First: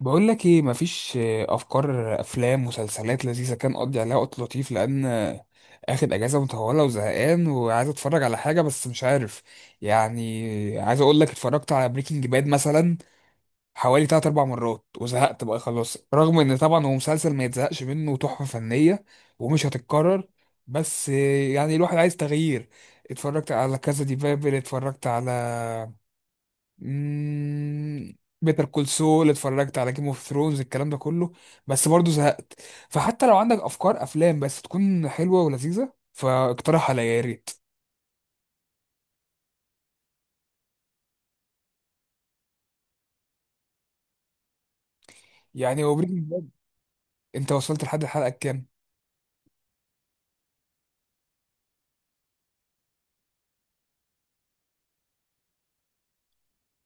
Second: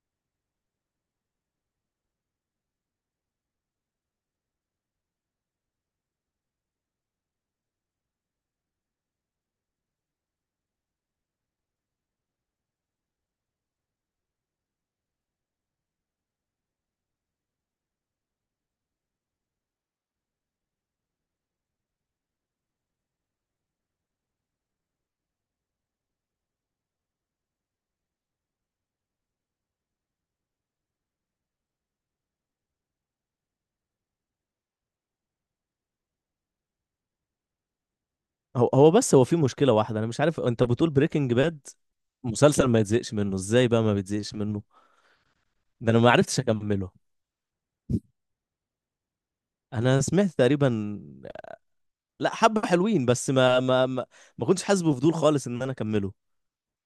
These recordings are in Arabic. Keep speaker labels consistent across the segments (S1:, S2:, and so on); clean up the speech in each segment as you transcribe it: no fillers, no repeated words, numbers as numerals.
S1: بقول لك ايه؟ مفيش افكار افلام مسلسلات لذيذه كان اقضي عليها وقت لطيف؟ لان اخد اجازه مطوله وزهقان وعايز اتفرج على حاجه بس مش عارف. يعني عايز اقول لك، اتفرجت على بريكنج باد مثلا حوالي 3 4 مرات وزهقت بقى خلاص، رغم ان طبعا هو مسلسل ما يتزهقش منه وتحفه فنيه ومش هتتكرر. بس يعني الواحد عايز تغيير. اتفرجت على كذا، دي بابل، اتفرجت على بيتر كول سول، اتفرجت على جيم اوف ثرونز، الكلام ده كله، بس برضه زهقت. فحتى لو عندك افكار افلام بس تكون حلوه ولذيذه، فاقترح عليا يا ريت.
S2: هو بس هو في مشكلة واحدة. أنا مش عارف، أنت بتقول بريكنج باد مسلسل ما يتزهقش منه؟ إزاي بقى ما بيتزهقش منه؟
S1: يعني
S2: ده
S1: هو
S2: أنا ما
S1: بريكنج
S2: عرفتش
S1: باد،
S2: أكمله.
S1: انت وصلت لحد الحلقه كام؟
S2: أنا سمعت تقريبا، لا، حبة حلوين بس ما كنتش حاسس بفضول خالص إن أنا أكمله.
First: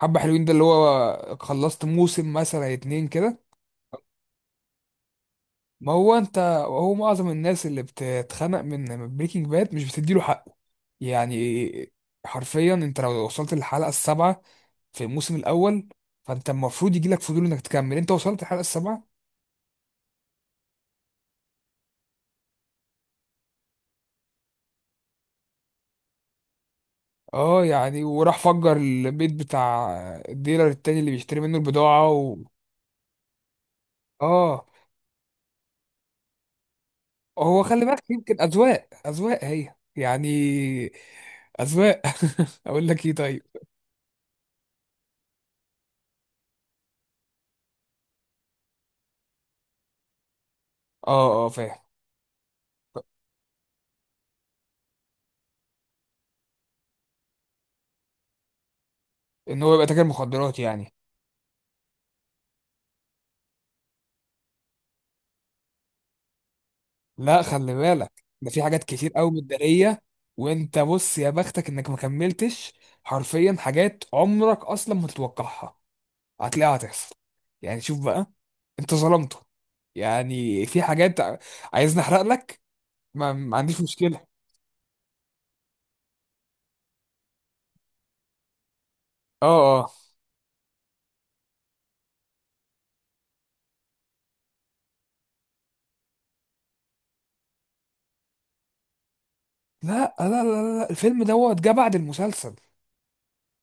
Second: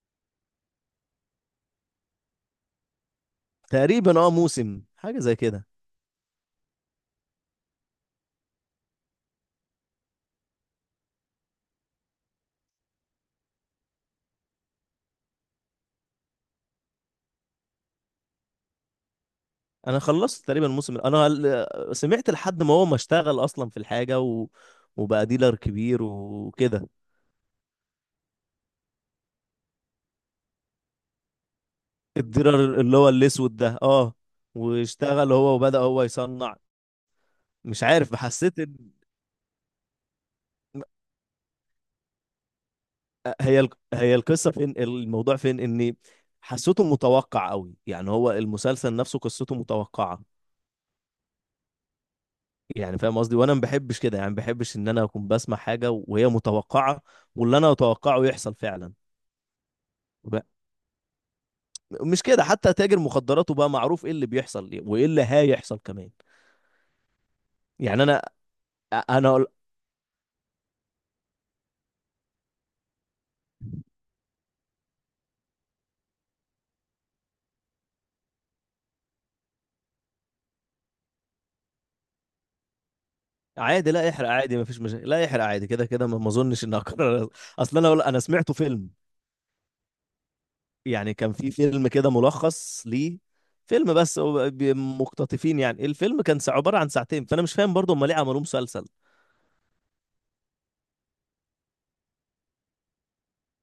S1: حبه حلوين ده اللي هو خلصت موسم مثلا اتنين كده؟
S2: تقريبا أه موسم حاجة زي كده.
S1: ما هو انت، هو معظم الناس اللي بتتخنق من بريكنج باد مش بتديله حقه. يعني حرفيا انت لو وصلت للحلقه السابعه في الموسم الاول، فانت المفروض يجي لك فضول انك تكمل. انت وصلت الحلقه السابعه؟
S2: أنا خلصت تقريبا الموسم، سمعت لحد ما هو ما اشتغل أصلا في الحاجة وبقى ديلر كبير وكده.
S1: اه، يعني وراح فجر البيت بتاع الديلر التاني اللي بيشتري منه البضاعه و...
S2: الديلر اللي هو الأسود ده، أه.
S1: اه،
S2: واشتغل هو وبدأ هو يصنع.
S1: هو
S2: مش
S1: خلي بالك،
S2: عارف،
S1: يمكن
S2: حسيت.
S1: اذواق هي يعني. اذواق. اقول لك ايه، طيب.
S2: هي القصه فين؟ الموضوع فين؟ ان حسيته متوقع قوي، يعني هو المسلسل نفسه قصته متوقعه.
S1: اه اه، فاهم.
S2: يعني فاهم قصدي، وانا ما بحبش كده، يعني ما بحبش ان انا اكون بسمع حاجه وهي متوقعه، واللي انا اتوقعه يحصل فعلا.
S1: ان هو يبقى تاجر
S2: ب-
S1: مخدرات يعني.
S2: مش كده، حتى تاجر مخدراته بقى معروف ايه اللي بيحصل وايه اللي هيحصل كمان.
S1: لا خلي
S2: يعني انا،
S1: بالك، ده في حاجات كتير قوي
S2: انا أقول-
S1: متداريه. وانت بص، يا بختك انك ما كملتش. حرفيا حاجات عمرك اصلا ما تتوقعها هتلاقيها هتحصل. يعني شوف بقى، انت ظلمته. يعني في حاجات. عايزني احرق لك؟ ما عنديش
S2: عادي، لا
S1: مشكلة.
S2: يحرق، عادي ما فيش مشاكل، لا يحرق عادي، كده كده ما اظنش ان اقرر. اصل انا انا سمعته فيلم،
S1: اه اه.
S2: يعني كان في فيلم كده ملخص ليه. فيلم، بس هو مقتطفين، يعني الفيلم كان عبارة عن ساعتين. فأنا مش فاهم برضه هم ليه عملوه مسلسل.
S1: لا، الفيلم دوت جه بعد المسلسل.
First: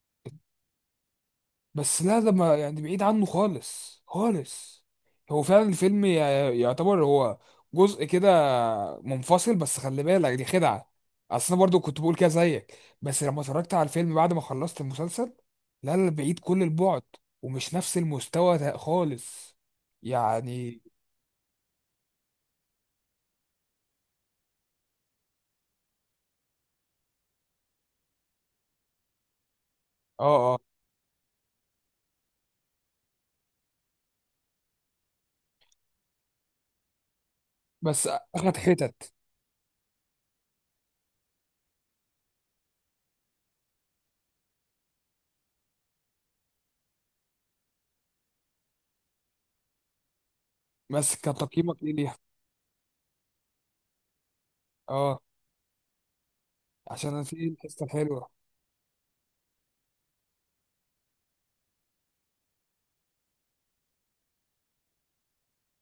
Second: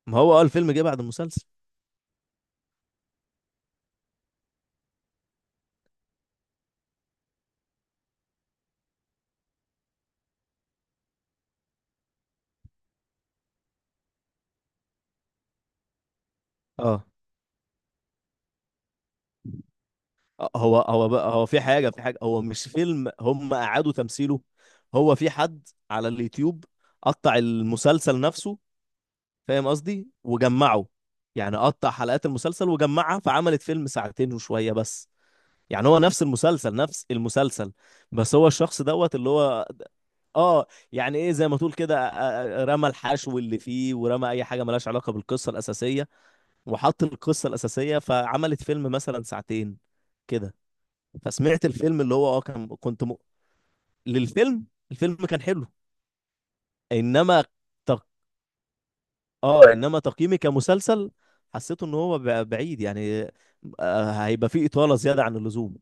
S2: ما هو اه الفيلم جه بعد المسلسل.
S1: بس لا، ده ما يعني بعيد عنه خالص خالص. هو فعلا الفيلم يعتبر هو جزء كده منفصل، بس خلي بالك دي خدعة. اصل انا برضو كنت بقول كده زيك، بس لما اتفرجت على الفيلم بعد ما خلصت المسلسل، لا لا، بعيد كل البعد.
S2: اه.
S1: ومش نفس المستوى ده خالص
S2: هو
S1: يعني.
S2: هو بقى، هو في حاجة، في حاجة، هو مش فيلم، هم أعادوا تمثيله. هو في حد على اليوتيوب قطع المسلسل نفسه، فاهم قصدي،
S1: اه اه.
S2: وجمعه. يعني قطع حلقات المسلسل وجمعها، فعملت فيلم ساعتين وشوية بس. يعني هو نفس المسلسل، نفس المسلسل.
S1: بس
S2: بس هو
S1: اخد
S2: الشخص
S1: حتت.
S2: دوت اللي هو، اه، يعني ايه، زي ما تقول كده، رمى الحشو اللي فيه، ورمى اي حاجه ملهاش علاقه بالقصه الاساسيه، وحط القصه الاساسيه، فعملت فيلم مثلا ساعتين كده.
S1: بس كان
S2: فسمعت
S1: تقييمك ايه
S2: الفيلم اللي
S1: ليها؟
S2: هو اه كان للفيلم. الفيلم
S1: اه،
S2: كان حلو.
S1: عشان أنا
S2: انما
S1: نسيت الحصة
S2: تق...
S1: الحلوة.
S2: اه انما تقييمي كمسلسل، حسيته ان هو بعيد يعني، هيبقى فيه اطاله زياده عن اللزوم.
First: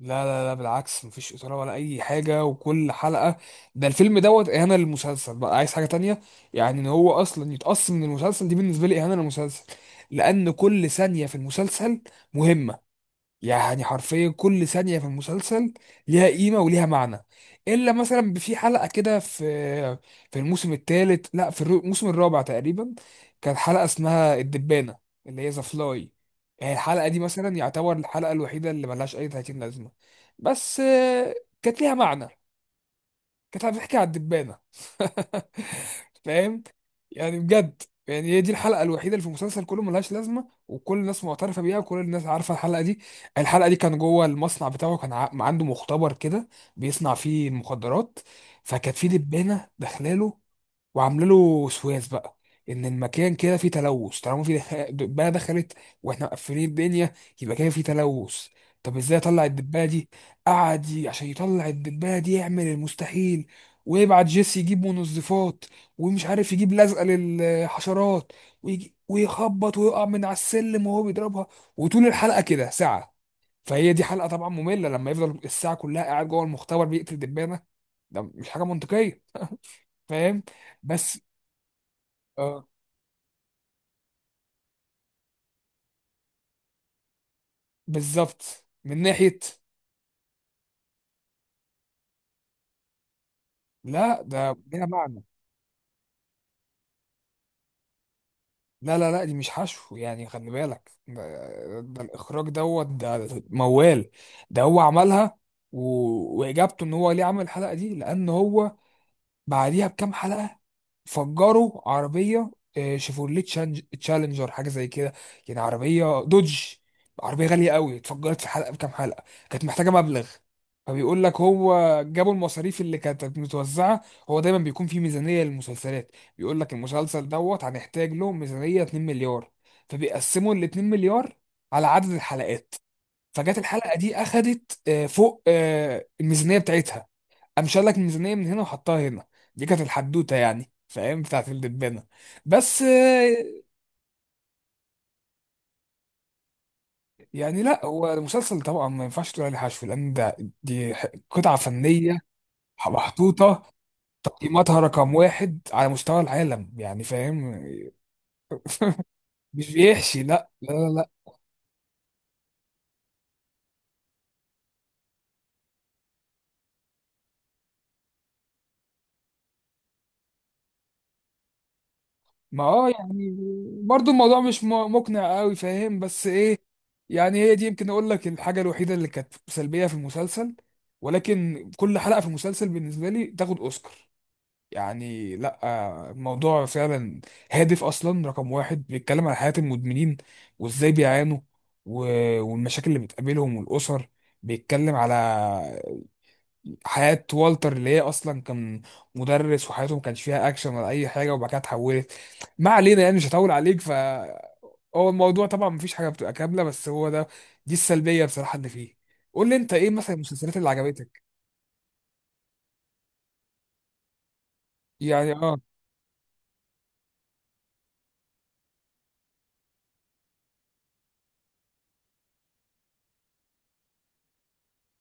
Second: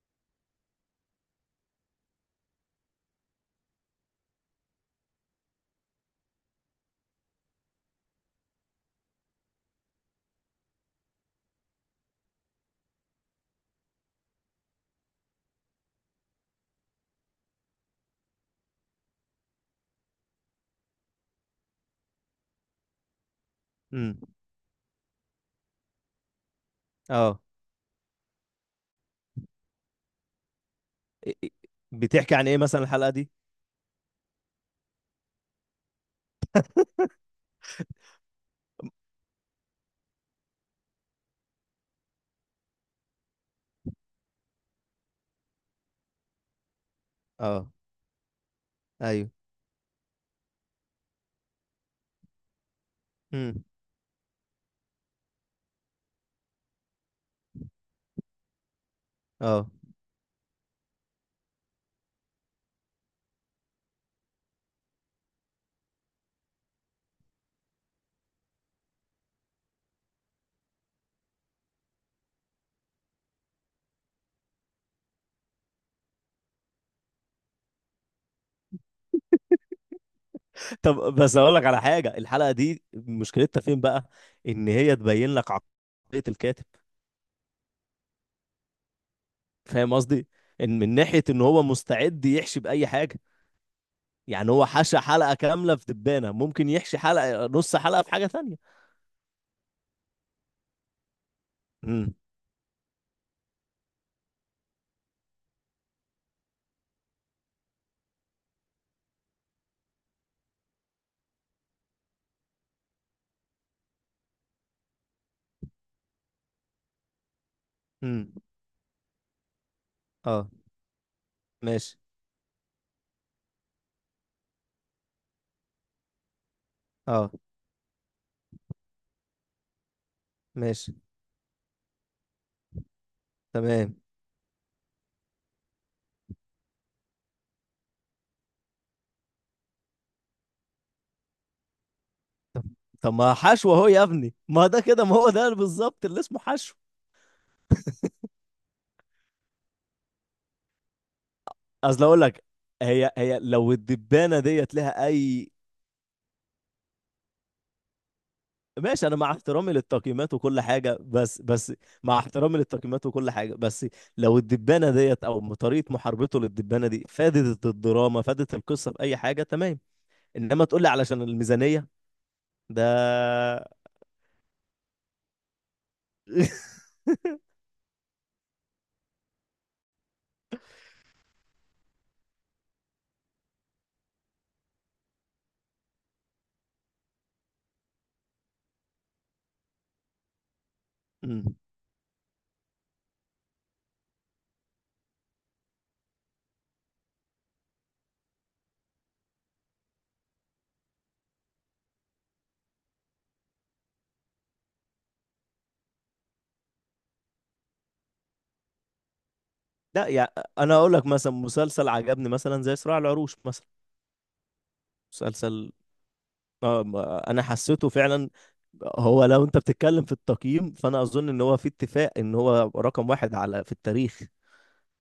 S1: لا لا لا، بالعكس، مفيش إثارة ولا أي حاجة، وكل حلقة، ده الفيلم دوت إهانة للمسلسل بقى، عايز حاجة تانية. يعني إن هو أصلا يتقص من المسلسل، دي بالنسبة لي إهانة للمسلسل، لأن كل ثانية في المسلسل مهمة. يعني حرفيا كل ثانية في المسلسل ليها قيمة وليها معنى. إلا مثلا في حلقة كده، في في الموسم الثالث، لا، في الموسم الرابع تقريبا، كانت حلقة
S2: امم،
S1: اسمها الدبانة، اللي هي ذا فلاي. يعني الحلقة دي
S2: اه.
S1: مثلا يعتبر الحلقة الوحيدة اللي ملهاش أي 30 لازمة. بس
S2: إ- إ-
S1: كانت ليها معنى.
S2: بتحكي عن ايه مثلا الحلقه دي؟
S1: كانت هتحكي على الدبانة. فاهم؟ يعني بجد، يعني هي دي الحلقة الوحيدة اللي في المسلسل كله ملهاش لازمة، وكل الناس معترفة بيها، وكل الناس عارفة الحلقة دي. الحلقة دي كان جوه المصنع بتاعه، كان عنده مختبر كده بيصنع فيه
S2: اه.
S1: المخدرات. فكانت في
S2: ايوه.
S1: دبانة داخلاله، وعامله له وسواس بقى ان المكان كده
S2: امم.
S1: فيه تلوث، طالما في دبانه دخلت واحنا مقفلين الدنيا، يبقى كده فيه تلوث. طب ازاي اطلع
S2: اه.
S1: الدبانه دي؟ قعد عشان يطلع الدبانه دي يعمل المستحيل، ويبعت جيسي يجيب منظفات، ومش عارف يجيب لزقه للحشرات، ويجي ويخبط ويقع من على السلم وهو بيضربها، وطول الحلقه كده ساعه. فهي دي حلقه طبعا ممله، لما يفضل الساعه كلها قاعد جوه المختبر بيقتل دبانه، ده مش حاجه منطقيه، فاهم؟
S2: طب
S1: بس
S2: بس اقول لك على حاجه، الحلقه
S1: اه،
S2: دي مشكلتها فين بقى؟ ان هي تبين لك عقليه الكاتب،
S1: بالظبط من ناحية.
S2: فاهم قصدي، ان من ناحيه ان هو مستعد يحشي باي حاجه.
S1: لا
S2: يعني
S1: ده
S2: هو
S1: ليها
S2: حشى
S1: معنى.
S2: حلقه كامله في دبانه، ممكن يحشي حلقه، نص حلقه، في حاجه تانية.
S1: لا لا لا، دي مش حشو، يعني خلي بالك، ده
S2: امم.
S1: الإخراج دوت، ده موال. ده هو عملها. و... وإجابته إن هو ليه عمل الحلقة دي، لأن هو بعديها بكام حلقة فجروا عربية، شيفورليه تشالنجر، حاجة زي كده، يعني عربية دوج، عربية غالية قوي،
S2: امم.
S1: اتفجرت في حلقة بكام حلقة، كانت محتاجة مبلغ.
S2: اه.
S1: فبيقول لك هو
S2: ماشي.
S1: جابوا المصاريف اللي كانت متوزعة، هو دايما بيكون في ميزانية للمسلسلات، بيقول لك المسلسل
S2: اه.
S1: دوت هنحتاج له ميزانية 2 مليار، فبيقسموا ال 2
S2: ماشي.
S1: مليار على عدد الحلقات. فجت الحلقة
S2: تمام.
S1: دي أخدت فوق الميزانية بتاعتها، قام شال لك ميزانيه من هنا وحطها هنا. دي كانت الحدوته يعني، فاهم، بتاعت الدبانه. بس
S2: طب ما حشو اهو يا ابني، ما ده كده، ما هو ده بالظبط اللي اسمه حشو.
S1: يعني لا، هو المسلسل طبعا ما ينفعش تقول عليه حشو، لان ده دي قطعه
S2: اصل
S1: فنيه
S2: اقول لك، هي
S1: محطوطه
S2: لو الدبانه ديت
S1: قيمتها
S2: لها
S1: رقم
S2: اي.
S1: واحد على مستوى العالم، يعني فاهم.
S2: ماشي، انا مع
S1: مش
S2: احترامي
S1: بيحشي،
S2: للتقييمات
S1: لا
S2: وكل
S1: لا لا
S2: حاجه
S1: لا.
S2: بس. مع احترامي للتقييمات وكل حاجه بس، لو الدبانه ديت، او طريقه محاربته للدبانه دي، فادت الدراما، فادت القصه في اي حاجه، تمام. انما تقول لي علشان الميزانيه
S1: ما
S2: ده.
S1: اه، يعني برضو الموضوع مش مقنع قوي، فاهم، بس ايه، يعني هي دي يمكن اقول لك الحاجه الوحيده اللي كانت سلبيه في المسلسل. ولكن كل حلقه في المسلسل بالنسبه لي تاخد اوسكار. يعني لا، الموضوع فعلا هادف اصلا، رقم واحد بيتكلم عن حياة المدمنين وازاي بيعانوا،
S2: مم.
S1: والمشاكل اللي بتقابلهم والاسر. بيتكلم على حياة والتر، اللي هي اصلا كان مدرس، وحياته ما كانش فيها اكشن ولا اي حاجة، وبعد كده اتحولت. ما علينا يعني، مش هطول عليك. ف هو الموضوع طبعا مفيش حاجة بتبقى كاملة، بس هو ده، دي السلبية بصراحة اللي فيه. قول لي انت، ايه
S2: لا
S1: مثلا
S2: يعني،
S1: المسلسلات اللي
S2: انا اقول لك
S1: عجبتك؟
S2: مثلا مسلسل عجبني مثلا زي صراع العروش مثلا.
S1: يعني اه.
S2: مسلسل، انا حسيته فعلا، هو لو انت بتتكلم في التقييم فانا اظن ان هو في اتفاق ان هو رقم واحد على، في التاريخ،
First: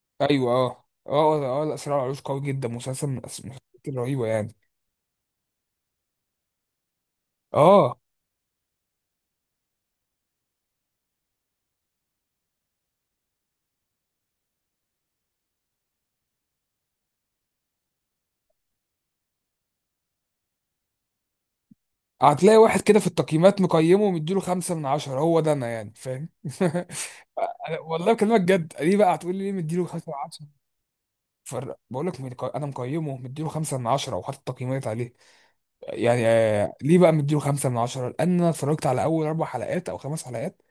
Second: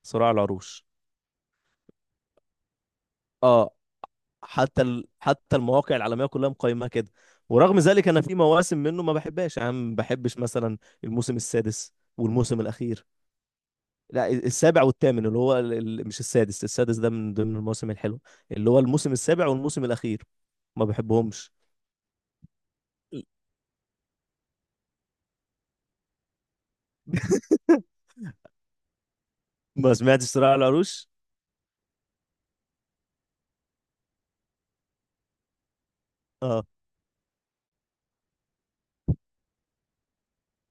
S2: صراع
S1: ايوه اه
S2: العروش.
S1: اه اه، لا صراع العروش قوي جدا، مسلسل من المسلسلات
S2: اه.
S1: الرهيبه يعني.
S2: حتى المواقع العالميه كلها مقيمه كده. ورغم
S1: اه،
S2: ذلك انا في مواسم منه ما بحبهاش، يعني ما بحبش مثلا الموسم السادس والموسم الاخير. لا، السابع والثامن، اللي هو مش السادس، السادس ده من ضمن المواسم الحلوه، اللي هو الموسم السابع والموسم الاخير، ما بحبهمش.
S1: هتلاقي واحد كده في التقييمات مقيمه ومديله خمسة من عشرة، هو ده انا يعني فاهم. أنا والله بكلمك جد، ليه بقى هتقول لي ليه مديله
S2: ما
S1: خمسة من
S2: سمعتش
S1: عشرة؟
S2: صراع العروش.
S1: بقول لك انا مقيمه مديله خمسة من عشرة وحاطط تقييمات عليه. يعني
S2: اه،
S1: ليه بقى مديله خمسة من عشرة؟ لان انا اتفرجت على اول اربع حلقات او خمس حلقات،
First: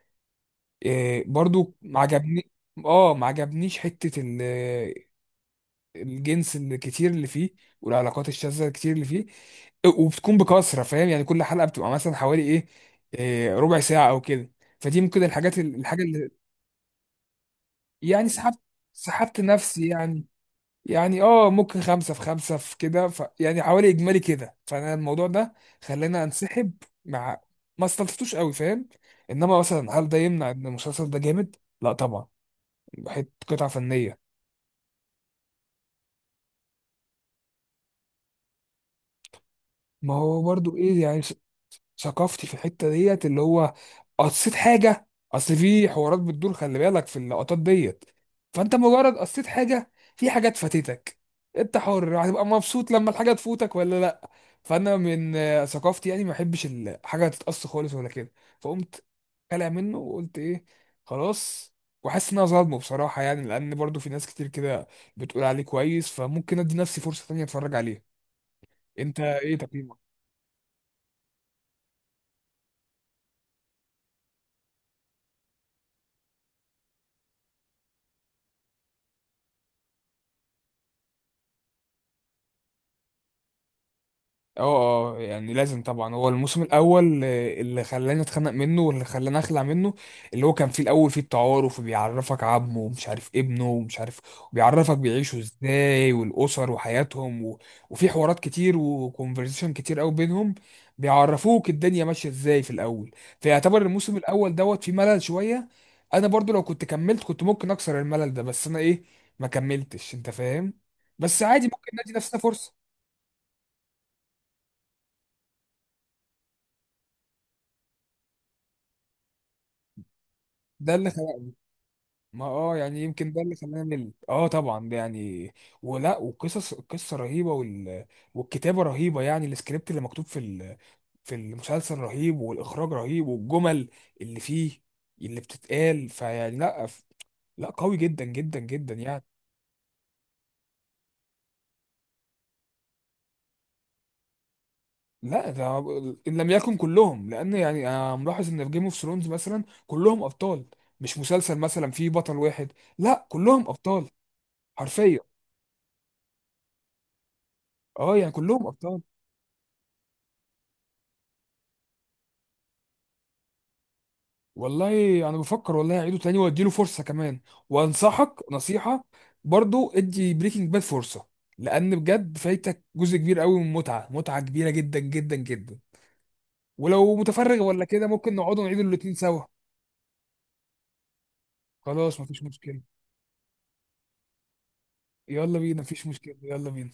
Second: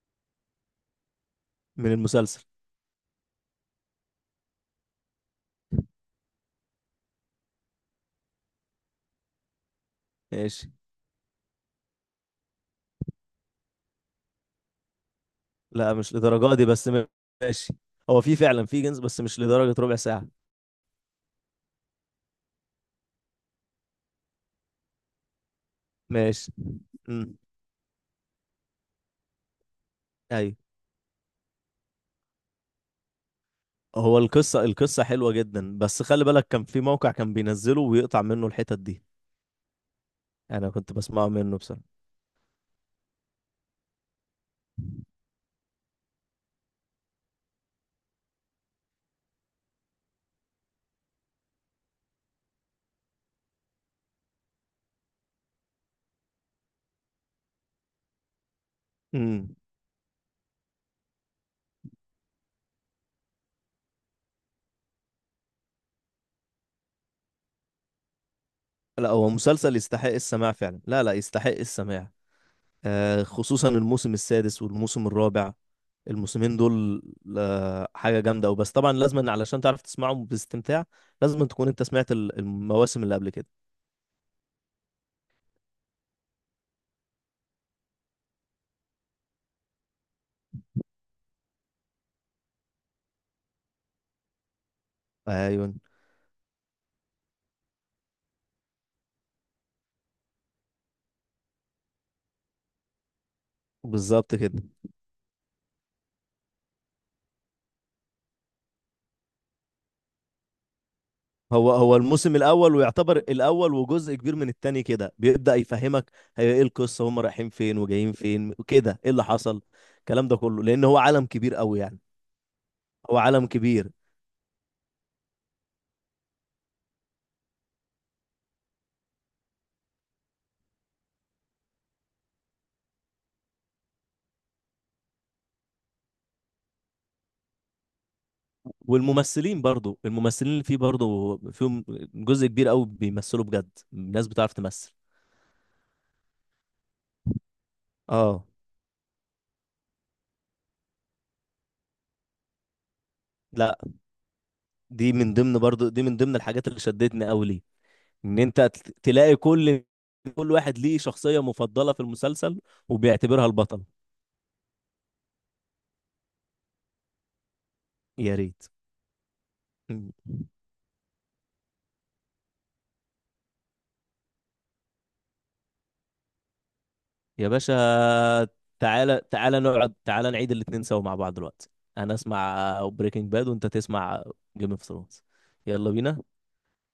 S1: برضو
S2: من
S1: ما
S2: المسلسل.
S1: عجبني. اه، ما عجبنيش حته الجنس الكتير اللي فيه والعلاقات الشاذة الكتير اللي فيه، وبتكون
S2: ماشي.
S1: بكثرة، فاهم؟ يعني كل حلقة بتبقى مثلا حوالي ايه، ربع ساعة او كده. فدي ممكن الحاجات
S2: لا
S1: الحاجة
S2: مش
S1: اللي
S2: لدرجه دي بس ماشي. هو
S1: يعني
S2: في
S1: سحبت،
S2: فعلا في جنس بس
S1: سحبت
S2: مش لدرجه
S1: نفسي
S2: ربع ساعه.
S1: يعني. يعني اه، ممكن خمسة في خمسة في كده، ف يعني حوالي اجمالي كده، فانا الموضوع ده خلاني
S2: ماشي.
S1: انسحب
S2: امم.
S1: مع، ما استلطفتوش قوي فاهم. انما مثلا هل ده يمنع
S2: ايوه.
S1: ان المسلسل ده جامد؟ لا طبعا، حته قطعة فنية.
S2: هو القصة، القصة حلوة جدا، بس خلي بالك كان في موقع كان بينزله ويقطع منه الحتت دي.
S1: ما هو
S2: انا
S1: برضو
S2: كنت
S1: ايه يعني،
S2: بسمعه منه بصراحة.
S1: ثقافتي في الحته ديت، اللي هو قصيت حاجه، اصل في حوارات بتدور، خلي بالك في اللقطات ديت، فانت مجرد قصيت حاجه في حاجات فاتتك. انت حر، هتبقى مبسوط لما الحاجه تفوتك ولا لا؟ فانا من ثقافتي يعني ما احبش الحاجه تتقص خالص ولا كده، فقمت
S2: امم.
S1: قلع منه وقلت ايه، خلاص. وحاسس ان انا ظالمه بصراحه، يعني لان برضو في ناس كتير كده بتقول عليه كويس، فممكن ادي نفسي فرصه تانية اتفرج عليه.
S2: لا
S1: انت
S2: هو
S1: ايه
S2: مسلسل يستحق
S1: تقييمك؟
S2: السماع فعلا، لا لا يستحق السماع. آه، خصوصا الموسم السادس والموسم الرابع، الموسمين دول، آه حاجة جامدة. وبس طبعا، لازم علشان تعرف تسمعهم باستمتاع، لازم تكون انت سمعت المواسم اللي قبل كده.
S1: اه اه، يعني لازم طبعا، هو الموسم الاول اللي خلاني اتخنق منه واللي خلاني اخلع منه، اللي هو كان فيه الاول فيه التعارف، وبيعرفك عمه ومش عارف ابنه ومش عارف، وبيعرفك بيعيشوا
S2: ايوه،
S1: ازاي والاسر وحياتهم و... وفي حوارات كتير وكونفرزيشن كتير قوي بينهم، بيعرفوك الدنيا ماشيه ازاي في الاول. فيعتبر الموسم
S2: بالظبط
S1: الاول
S2: كده.
S1: دوت فيه ملل شويه. انا برضو لو كنت كملت كنت ممكن اكسر الملل ده، بس انا ايه، ما كملتش، انت فاهم. بس عادي،
S2: هو
S1: ممكن
S2: هو
S1: ندي
S2: الموسم
S1: نفسنا فرصه.
S2: الاول ويعتبر الاول وجزء كبير من التاني كده بيبدأ يفهمك هي ايه القصة، هم رايحين فين وجايين فين وكده، ايه اللي حصل، الكلام ده كله، لان
S1: ده
S2: هو
S1: اللي
S2: عالم كبير قوي يعني.
S1: ما اه يعني
S2: هو
S1: يمكن ده
S2: عالم
S1: اللي
S2: كبير.
S1: خلاني مل، اه طبعا ده يعني. ولا وقصص القصه رهيبه، وال... والكتابه رهيبه، يعني السكريبت اللي مكتوب في ال... في المسلسل رهيب، والاخراج رهيب، والجمل اللي فيه اللي بتتقال، فيعني لا ف... لا قوي جدا جدا جدا يعني.
S2: والممثلين برضو، الممثلين اللي فيه برضو، فيهم جزء كبير قوي بيمثلوا بجد، ناس بتعرف تمثل.
S1: لا ده، ان لم يكن كلهم، لان يعني انا
S2: اه.
S1: ملاحظ ان في جيم اوف ثرونز مثلا كلهم ابطال، مش مسلسل مثلا فيه بطل واحد، لا كلهم
S2: لا،
S1: ابطال
S2: دي
S1: حرفيا.
S2: من ضمن برضو، دي من ضمن الحاجات اللي شدتني قوي ليه،
S1: اه يعني
S2: ان انت
S1: كلهم ابطال.
S2: تلاقي كل، كل واحد ليه شخصية مفضلة في المسلسل، وبيعتبرها البطل.
S1: والله انا بفكر والله اعيده تاني واديله فرصه كمان.
S2: يا
S1: وانصحك نصيحه، برضو ادي
S2: ريت.
S1: بريكنج باد فرصه، لان بجد فايتك جزء كبير قوي من متعه، متعه كبيره جدا جدا جدا. ولو
S2: يا
S1: متفرغ
S2: باشا،
S1: ولا كده، ممكن نقعد نعيد الاتنين
S2: تعالى
S1: سوا.
S2: تعالى نقعد، تعالى نعيد الاتنين سوا مع بعض دلوقتي. انا
S1: خلاص مفيش
S2: اسمع
S1: مشكله.
S2: بريكنج باد وانت تسمع جيم اوف ثرونز.
S1: يلا بينا،
S2: يلا
S1: مفيش مشكله،
S2: بينا.
S1: يلا بينا.